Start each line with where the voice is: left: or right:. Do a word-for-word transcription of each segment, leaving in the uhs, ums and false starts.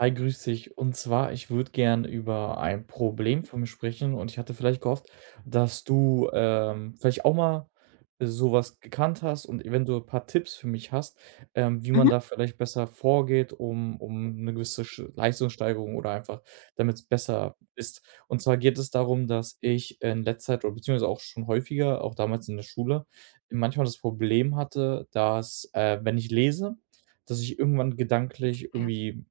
right: Hi, grüß dich. Und zwar, ich würde gern über ein Problem von mir sprechen und ich hatte vielleicht gehofft, dass du ähm, vielleicht auch mal sowas gekannt hast und eventuell ein paar Tipps für mich hast, ähm, wie man
left: Mhm.
right: da vielleicht besser vorgeht, um, um eine gewisse Sch- Leistungssteigerung oder einfach, damit es besser ist. Und zwar geht es darum, dass ich in letzter Zeit oder beziehungsweise auch schon häufiger, auch damals in der Schule, manchmal das Problem hatte, dass äh, wenn ich lese, dass ich irgendwann gedanklich
left: Ja.
right: irgendwie,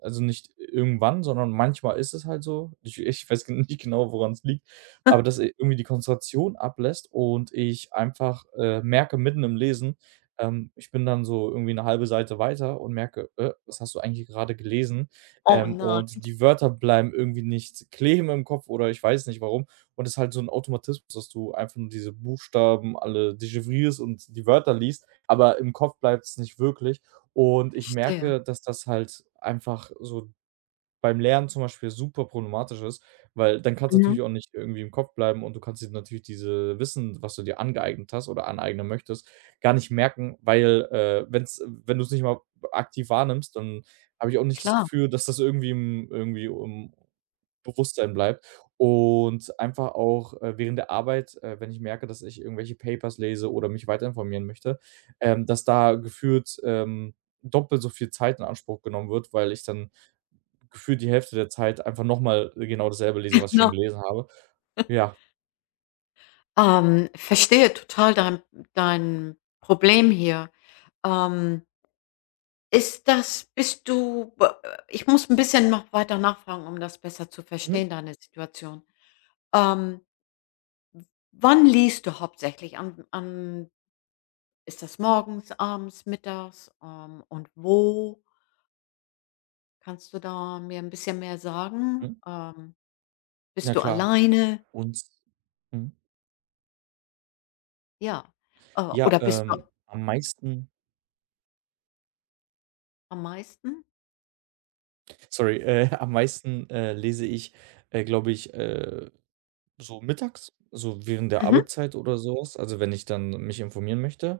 right: also nicht irgendwann, sondern manchmal ist es halt so. Ich ich weiß gen- nicht genau, woran es liegt, aber dass i irgendwie die Konzentration ablässt und ich einfach, äh, merke mitten im Lesen, ähm, ich bin dann so irgendwie eine halbe Seite weiter und merke: „Äh, was hast du eigentlich gerade gelesen?"
left: Oh
right: Ähm,
left: nein,
right: und die Wörter bleiben irgendwie nicht kleben im Kopf oder ich weiß nicht warum. Und es ist halt so ein Automatismus, dass du einfach nur diese Buchstaben alle dechiffrierst und die Wörter liest, aber im Kopf bleibt es nicht wirklich. Und ich
left: verstehe.
right: merke, dass das halt einfach so beim Lernen zum Beispiel super problematisch ist, weil dann kann's
left: Mhm.
right: natürlich auch nicht irgendwie im Kopf bleiben und du kannst dir natürlich diese Wissen, was du dir angeeignet hast oder aneignen möchtest, gar nicht merken, weil, äh, wenn's wenn du's nicht mal aktiv wahrnimmst, dann habe ich auch nicht das
left: Klar.
right: Gefühl, dass das irgendwie im irgendwie um Bewusstsein bleibt. Und einfach auch, äh, während der Arbeit, äh, wenn ich merke, dass ich irgendwelche Papers lese oder mich weiter informieren möchte, ähm, dass da gefühlt, ähm, doppelt so viel Zeit in Anspruch genommen wird, weil ich dann gefühlt die Hälfte der Zeit einfach nochmal genau dasselbe lese, was ich schon
left: Genau.
right: gelesen habe. Ja.
left: Ähm, verstehe total dein dein Problem hier. Ähm, ist das bist du äh, Ich muss ein bisschen noch weiter nachfragen, um das besser zu
right: Mhm,
left: verstehen, deine Situation. Ähm, Wann liest du hauptsächlich? An an Ist das morgens, abends, mittags, ähm, und wo? Kannst du da mir ein bisschen mehr sagen?
right: mhm.
left: Ähm,
right: Na
left: bist du
right: klar.
left: alleine?
right: Und mhm.
left: Ja. Äh,
right: Ja,
left: oder bist du?
right: ähm, am meisten
left: Am meisten?
right: sorry, äh, am meisten, äh, lese ich, äh, glaube ich, äh So mittags, so während der
left: Mhm,
right: Arbeitszeit oder so, also wenn ich dann mich informieren möchte,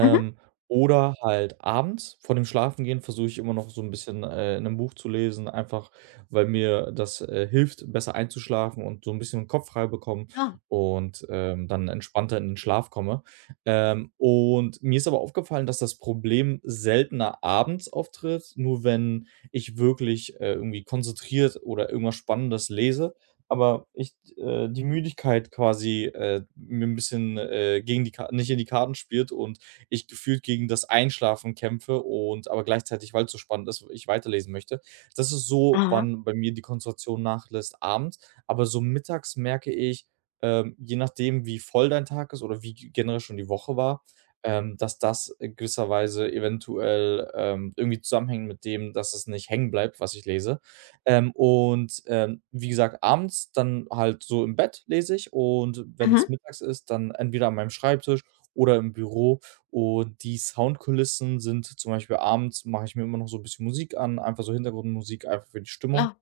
left: mhm.
right: oder halt abends vor dem Schlafengehen versuche ich immer noch so ein bisschen, äh, 'nen Buch zu lesen, einfach weil mir das, äh, hilft, besser einzuschlafen und so ein bisschen den Kopf frei bekommen
left: Ja.
right: und, ähm, dann entspannter in den Schlaf komme. Ähm, und mir ist aber aufgefallen, dass das Problem seltener abends auftritt, nur wenn ich wirklich, äh, irgendwie konzentriert oder irgendwas Spannendes lese, aber ich, äh die Müdigkeit quasi, äh, mir ein bisschen, äh, gegen die Ka nicht in die Karten spielt und ich gefühlt gegen das Einschlafen kämpfe und aber gleichzeitig, weil es so spannend ist, ich weiterlesen möchte. Das ist so,
left: Aha.
right: wann bei mir die Konzentration nachlässt abends, aber so mittags merke ich, ähm, je nachdem, wie voll dein Tag ist oder wie g generell schon die Woche war, ähm, dass das in gewisser Weise eventuell, ähm, irgendwie zusammenhängt mit dem, dass es nicht hängen bleibt, was ich lese. Ähm, und, ähm, wie gesagt, abends dann halt so im Bett lese ich, und wenn es
left: Mhm.
right: mittags ist, dann entweder an meinem Schreibtisch oder im Büro. Und die Soundkulissen sind zum Beispiel abends mache ich mir immer noch so ein bisschen Musik an, einfach so Hintergrundmusik, einfach für die Stimmung.
left: Klar.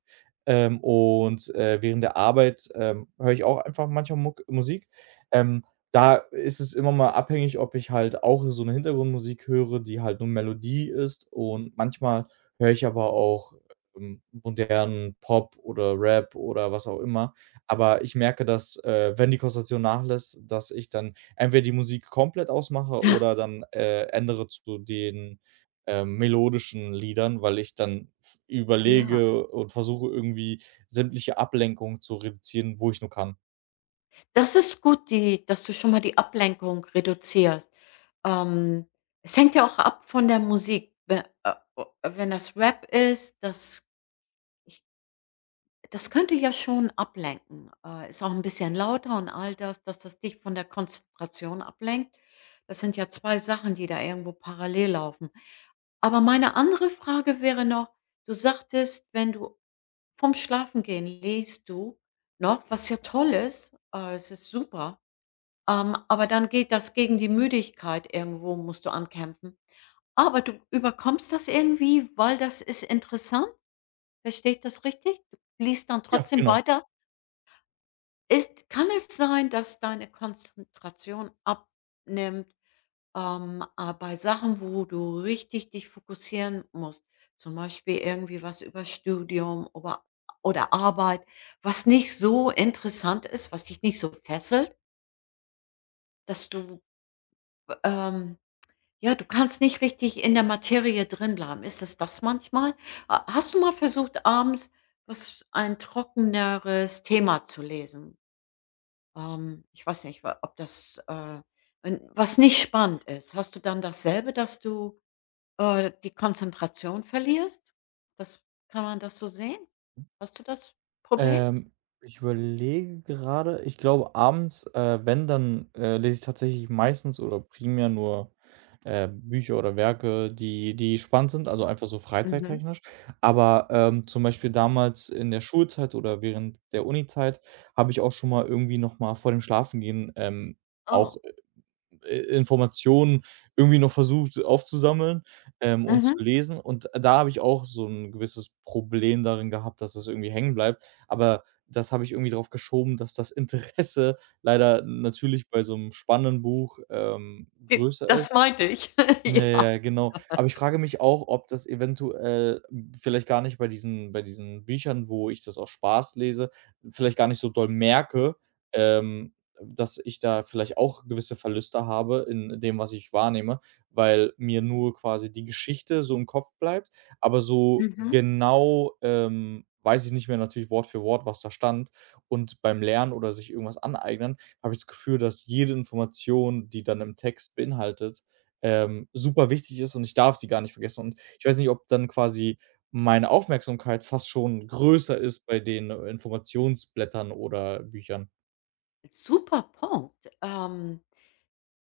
right: Ähm, und, äh, während der Arbeit, ähm, höre ich auch einfach manchmal Muck Musik. Ähm, Da ist es immer mal abhängig, ob ich halt auch so eine Hintergrundmusik höre, die halt nur Melodie ist. Und manchmal höre ich aber auch, ähm, modernen Pop oder Rap oder was auch immer. Aber ich merke, dass, äh, wenn die Konzentration nachlässt, dass ich dann entweder die Musik komplett ausmache oder dann, äh, ändere zu den, ähm, melodischen Liedern, weil ich dann v
left: Ja.
right: überlege und versuche irgendwie sämtliche Ablenkungen zu reduzieren, wo ich nur kann.
left: Das ist gut, die dass du schon mal die Ablenkung reduzierst. Ähm, es hängt ja auch ab von der Musik. We äh, o Wenn das Rap ist, das ich das könnte ja schon ablenken. Äh, ist auch 'n bisschen lauter und all das, dass das dich von der Konzentration ablenkt. Das sind ja zwei Sachen, die da irgendwo parallel laufen. Aber meine andere Frage wäre noch, du sagtest, wenn du vom Schlafengehen liest du noch, was ja toll ist, äh, es ist super, ähm, aber dann geht das gegen die Müdigkeit, irgendwo musst du ankämpfen. Aber du überkommst das irgendwie, weil das ist interessant. Verstehe ich das richtig? Du liest dann
right: Ja.
left: trotzdem
right: Genau.
left: weiter. Ist Kann es sein, dass deine Konzentration abnimmt, ähm, aber bei Sachen, wo du richtig dich fokussieren musst, zum Beispiel irgendwie was über Studium ober oder Arbeit, was nicht so interessant ist, was dich nicht so fesselt, dass du, ähm ja, du kannst nicht richtig in der Materie drin bleiben? Ist es das manchmal? Ha Hast du mal versucht, abends was ein trockeneres Thema zu lesen? Ähm, ich weiß nicht, wa ob das, äh, n was nicht spannend ist. Hast du dann dasselbe, dass du äh, die Konzentration verlierst? Das Kann man das so sehen? Hast du das Problem?
right: Ähm, Ich überlege gerade, ich glaube abends, äh, wenn, dann, äh, lese ich tatsächlich meistens oder primär nur, äh, Bücher oder Werke, die die spannend sind, also einfach so
left: Mhm.
right: freizeittechnisch. Aber, ähm, zum Beispiel damals in der Schulzeit oder während der Unizeit habe ich auch schon mal irgendwie noch mal vor dem Schlafengehen, ähm, auch,
left: Oh.
right: äh, Informationen irgendwie noch versucht aufzusammeln, ähm, und
left: Mhm.
right: zu lesen. Und da habe ich auch so ein gewisses Problem darin gehabt, dass das irgendwie hängen bleibt. Aber das habe ich irgendwie drauf geschoben, dass das Interesse leider natürlich bei so einem spannenden Buch, ähm,
left: Ge
right: größer
left: Das
right: ist.
left: meinte ich,
right: Ja,
left: ja.
right: ja, genau. Aber ich frage mich auch, ob das eventuell, hm, vielleicht gar nicht bei diesen bei diesen Büchern, wo ich das aus Spaß lese, vielleicht gar nicht so doll merke, ähm, dass ich da vielleicht auch gewisse Verluste habe in dem, was ich wahrnehme, weil mir nur quasi die Geschichte so im Kopf bleibt, aber so
left: Mhm.
right: genau, ähm, weiß ich nicht mehr natürlich Wort für Wort, was da stand. Und beim Lernen oder sich irgendwas aneignen, habe ich das Gefühl, dass jede Information, die dann im Text beinhaltet, ähm, super wichtig ist und ich darf sie gar nicht vergessen. Und ich weiß nicht, ob dann quasi meine Aufmerksamkeit fast schon größer ist bei den Informationsblättern oder Büchern.
left: Super Punkt. Ähm,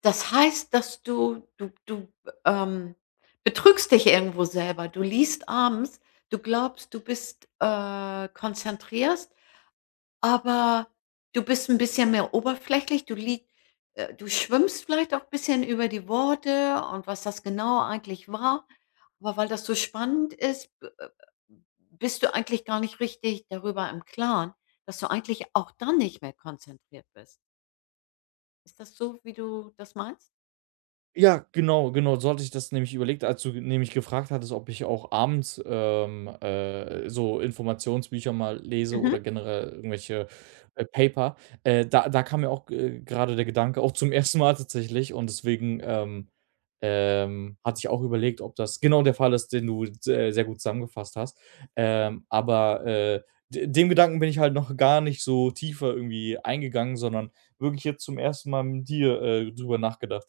left: das heißt, dass du du du, ähm, betrügst dich irgendwo selber. Du liest abends, du glaubst, du bist, äh, konzentrierst Aber du bist ein bisschen mehr oberflächlich. Du lieg äh, du schwimmst vielleicht auch ein bisschen über die Worte und was das genau eigentlich war. Aber weil das so spannend ist, b äh, bist du eigentlich gar nicht richtig darüber im Klaren, dass du eigentlich auch dann nicht mehr konzentriert bist. Ist das so, wie du das meinst?
right: Ja, genau, genau. So hatte ich das nämlich überlegt, als du nämlich gefragt hattest, ob ich auch abends, ähm, äh, so Informationsbücher mal lese
left: Mhm.
right: oder generell irgendwelche, äh, Paper. Äh, da da kam mir auch, äh, grade der Gedanke, auch zum ersten Mal tatsächlich, und deswegen, ähm, ähm, hatte ich auch überlegt, ob das genau der Fall ist, den du se sehr gut zusammengefasst hast. Ähm, aber, äh, de dem Gedanken bin ich halt noch gar nicht so tiefer irgendwie eingegangen, sondern wirklich jetzt zum ersten Mal mit dir, äh, drüber nachgedacht.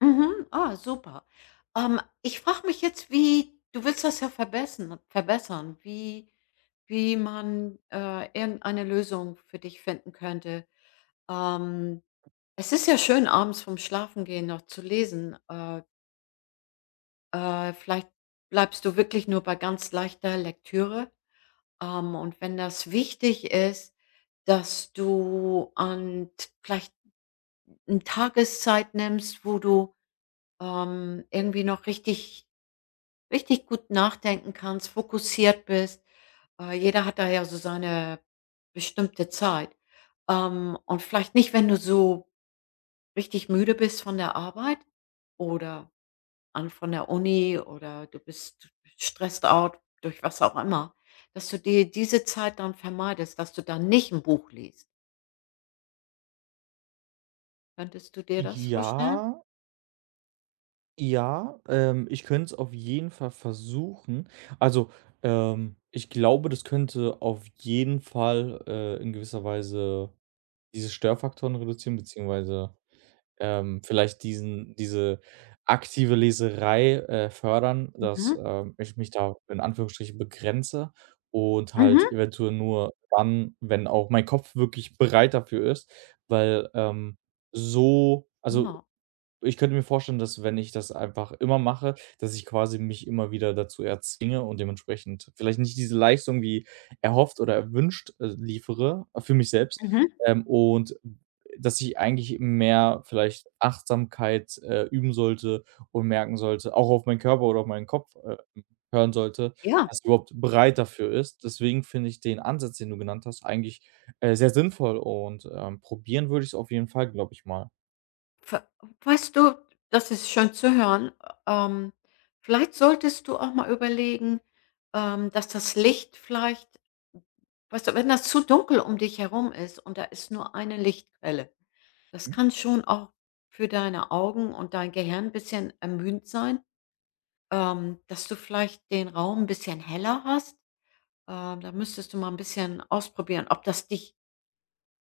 left: Mhm. Ah, super. Ähm, ich frage mich jetzt, wie du, willst das ja verbessern verbessern, wie wie man, äh, irgendeine Lösung für dich finden könnte. Ähm, es ist ja schön, abends vorm Schlafengehen noch zu lesen. Äh, äh, vielleicht bleibst du wirklich nur bei ganz leichter Lektüre. Ähm, und wenn das wichtig ist, dass du an t vielleicht 'n Tageszeit nimmst, wo du, ähm, irgendwie noch richtig richtig gut nachdenken kannst, fokussiert bist. Äh, jeder hat da ja so seine bestimmte Zeit. Ähm, und vielleicht nicht, wenn du so richtig müde bist von der Arbeit oder an von der Uni oder du bist stressed out durch was auch immer, dass du dir diese Zeit dann vermeidest, dass du dann nicht ein Buch liest. Könntest du dir das vorstellen?
right: Ja, ja, ähm, ich könnte es auf jeden Fall versuchen. Also, ähm, ich glaube, das könnte auf jeden Fall, äh, in gewisser Weise diese Störfaktoren reduzieren, beziehungsweise, ähm, vielleicht diesen diese aktive Leserei, äh, fördern, dass,
left: Mhm.
right: ähm, ich mich da in Anführungsstrichen begrenze und halt
left: Mhm.
right: eventuell nur dann, wenn auch mein Kopf wirklich bereit dafür ist, weil, ähm, so, also
left: Genau.
right: ich könnte mir vorstellen, dass, wenn ich das einfach immer mache, dass ich quasi mich immer wieder dazu erzwinge und dementsprechend vielleicht nicht diese Leistung wie erhofft oder erwünscht, äh, liefere, äh, für mich selbst,
left: Mhm.
right: ähm, und dass ich eigentlich mehr vielleicht Achtsamkeit, äh, üben sollte und merken sollte, auch auf meinen Körper oder auf meinen Kopf, äh, hören sollte,
left: Ja.
right: dass er überhaupt bereit dafür ist. Deswegen finde ich den Ansatz, den du genannt hast, eigentlich, äh, sehr sinnvoll, und, ähm, probieren würde ich es auf jeden Fall, glaube ich mal.
left: Ve Weißt du, das ist schön zu hören. Ähm, vielleicht solltest du auch mal überlegen, ähm, dass das Licht vielleicht, weißt du, wenn das zu dunkel um dich herum ist und da ist nur eine Lichtquelle, das
right: Mhm.
left: kann schon auch für deine Augen und dein Gehirn 'n bisschen ermüdend sein, ähm, dass du vielleicht den Raum 'n bisschen heller hast. Ähm, da müsstest du mal ein bisschen ausprobieren, ob das dich,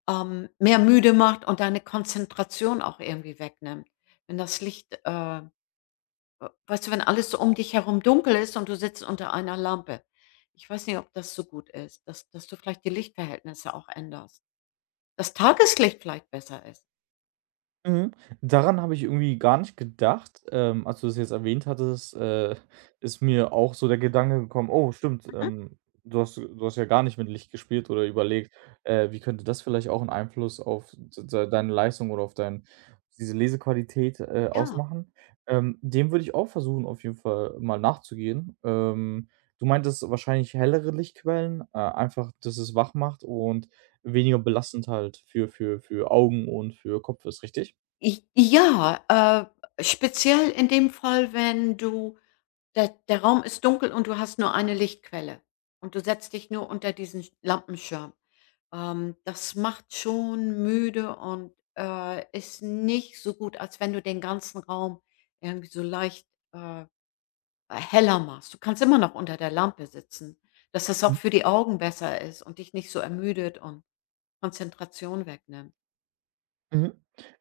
left: ähm, mehr müde macht und deine Konzentration auch irgendwie wegnimmt. Wenn das Licht, äh, weißt du, wenn alles so um dich herum dunkel ist und du sitzt unter einer Lampe. Ich weiß nicht, ob das so gut ist, dass dass du vielleicht die Lichtverhältnisse auch änderst. Das Tageslicht vielleicht besser ist.
right: Mhm. Daran habe ich irgendwie gar nicht gedacht. Ähm, als du das jetzt erwähnt hattest, äh, ist mir auch so der Gedanke gekommen: „Oh, stimmt,
left: Mhm.
right: ähm, du hast du hast ja gar nicht mit Licht gespielt oder überlegt, äh, wie könnte das vielleicht auch einen Einfluss auf d de deine Leistung oder auf dein diese Lesequalität, äh,
left: Ja.
right: ausmachen?" Ähm, dem würde ich auch versuchen, auf jeden Fall mal nachzugehen. Ähm, du meintest wahrscheinlich hellere Lichtquellen, äh, einfach, dass es wach macht und weniger belastend halt für für für Augen und für Kopf ist, richtig?
left: I Ja, äh, speziell in dem Fall, wenn du, der der Raum ist dunkel und du hast nur eine Lichtquelle und du setzt dich nur unter diesen Lampenschirm. Ähm, das macht schon müde und, äh, ist nicht so gut, als wenn du den ganzen Raum irgendwie so leicht, äh, heller machst. Du kannst immer noch unter der Lampe sitzen, dass das auch
right: Mhm,
left: für die Augen besser ist und dich nicht so ermüdet und Konzentration wegnimmt.
right: mhm.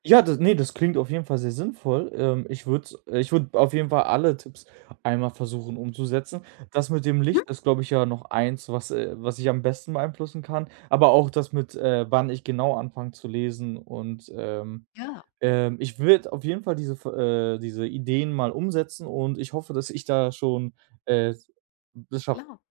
right: Ja, das ne, das klingt auf jeden Fall sehr sinnvoll. Ähm, ich würde ich würde auf jeden Fall alle Tipps einmal versuchen umzusetzen. Das mit dem
left: Mhm.
right: Licht ist, glaube ich, ja noch eins, was äh, was ich am besten beeinflussen kann, aber auch das mit, äh, wann ich genau anfange zu lesen, und, ähm,
left: Ja,
right: ähm, ich würde auf jeden Fall diese v äh, diese Ideen mal umsetzen, und ich hoffe, dass ich da schon, äh, das
left: klar.
right: schaffe.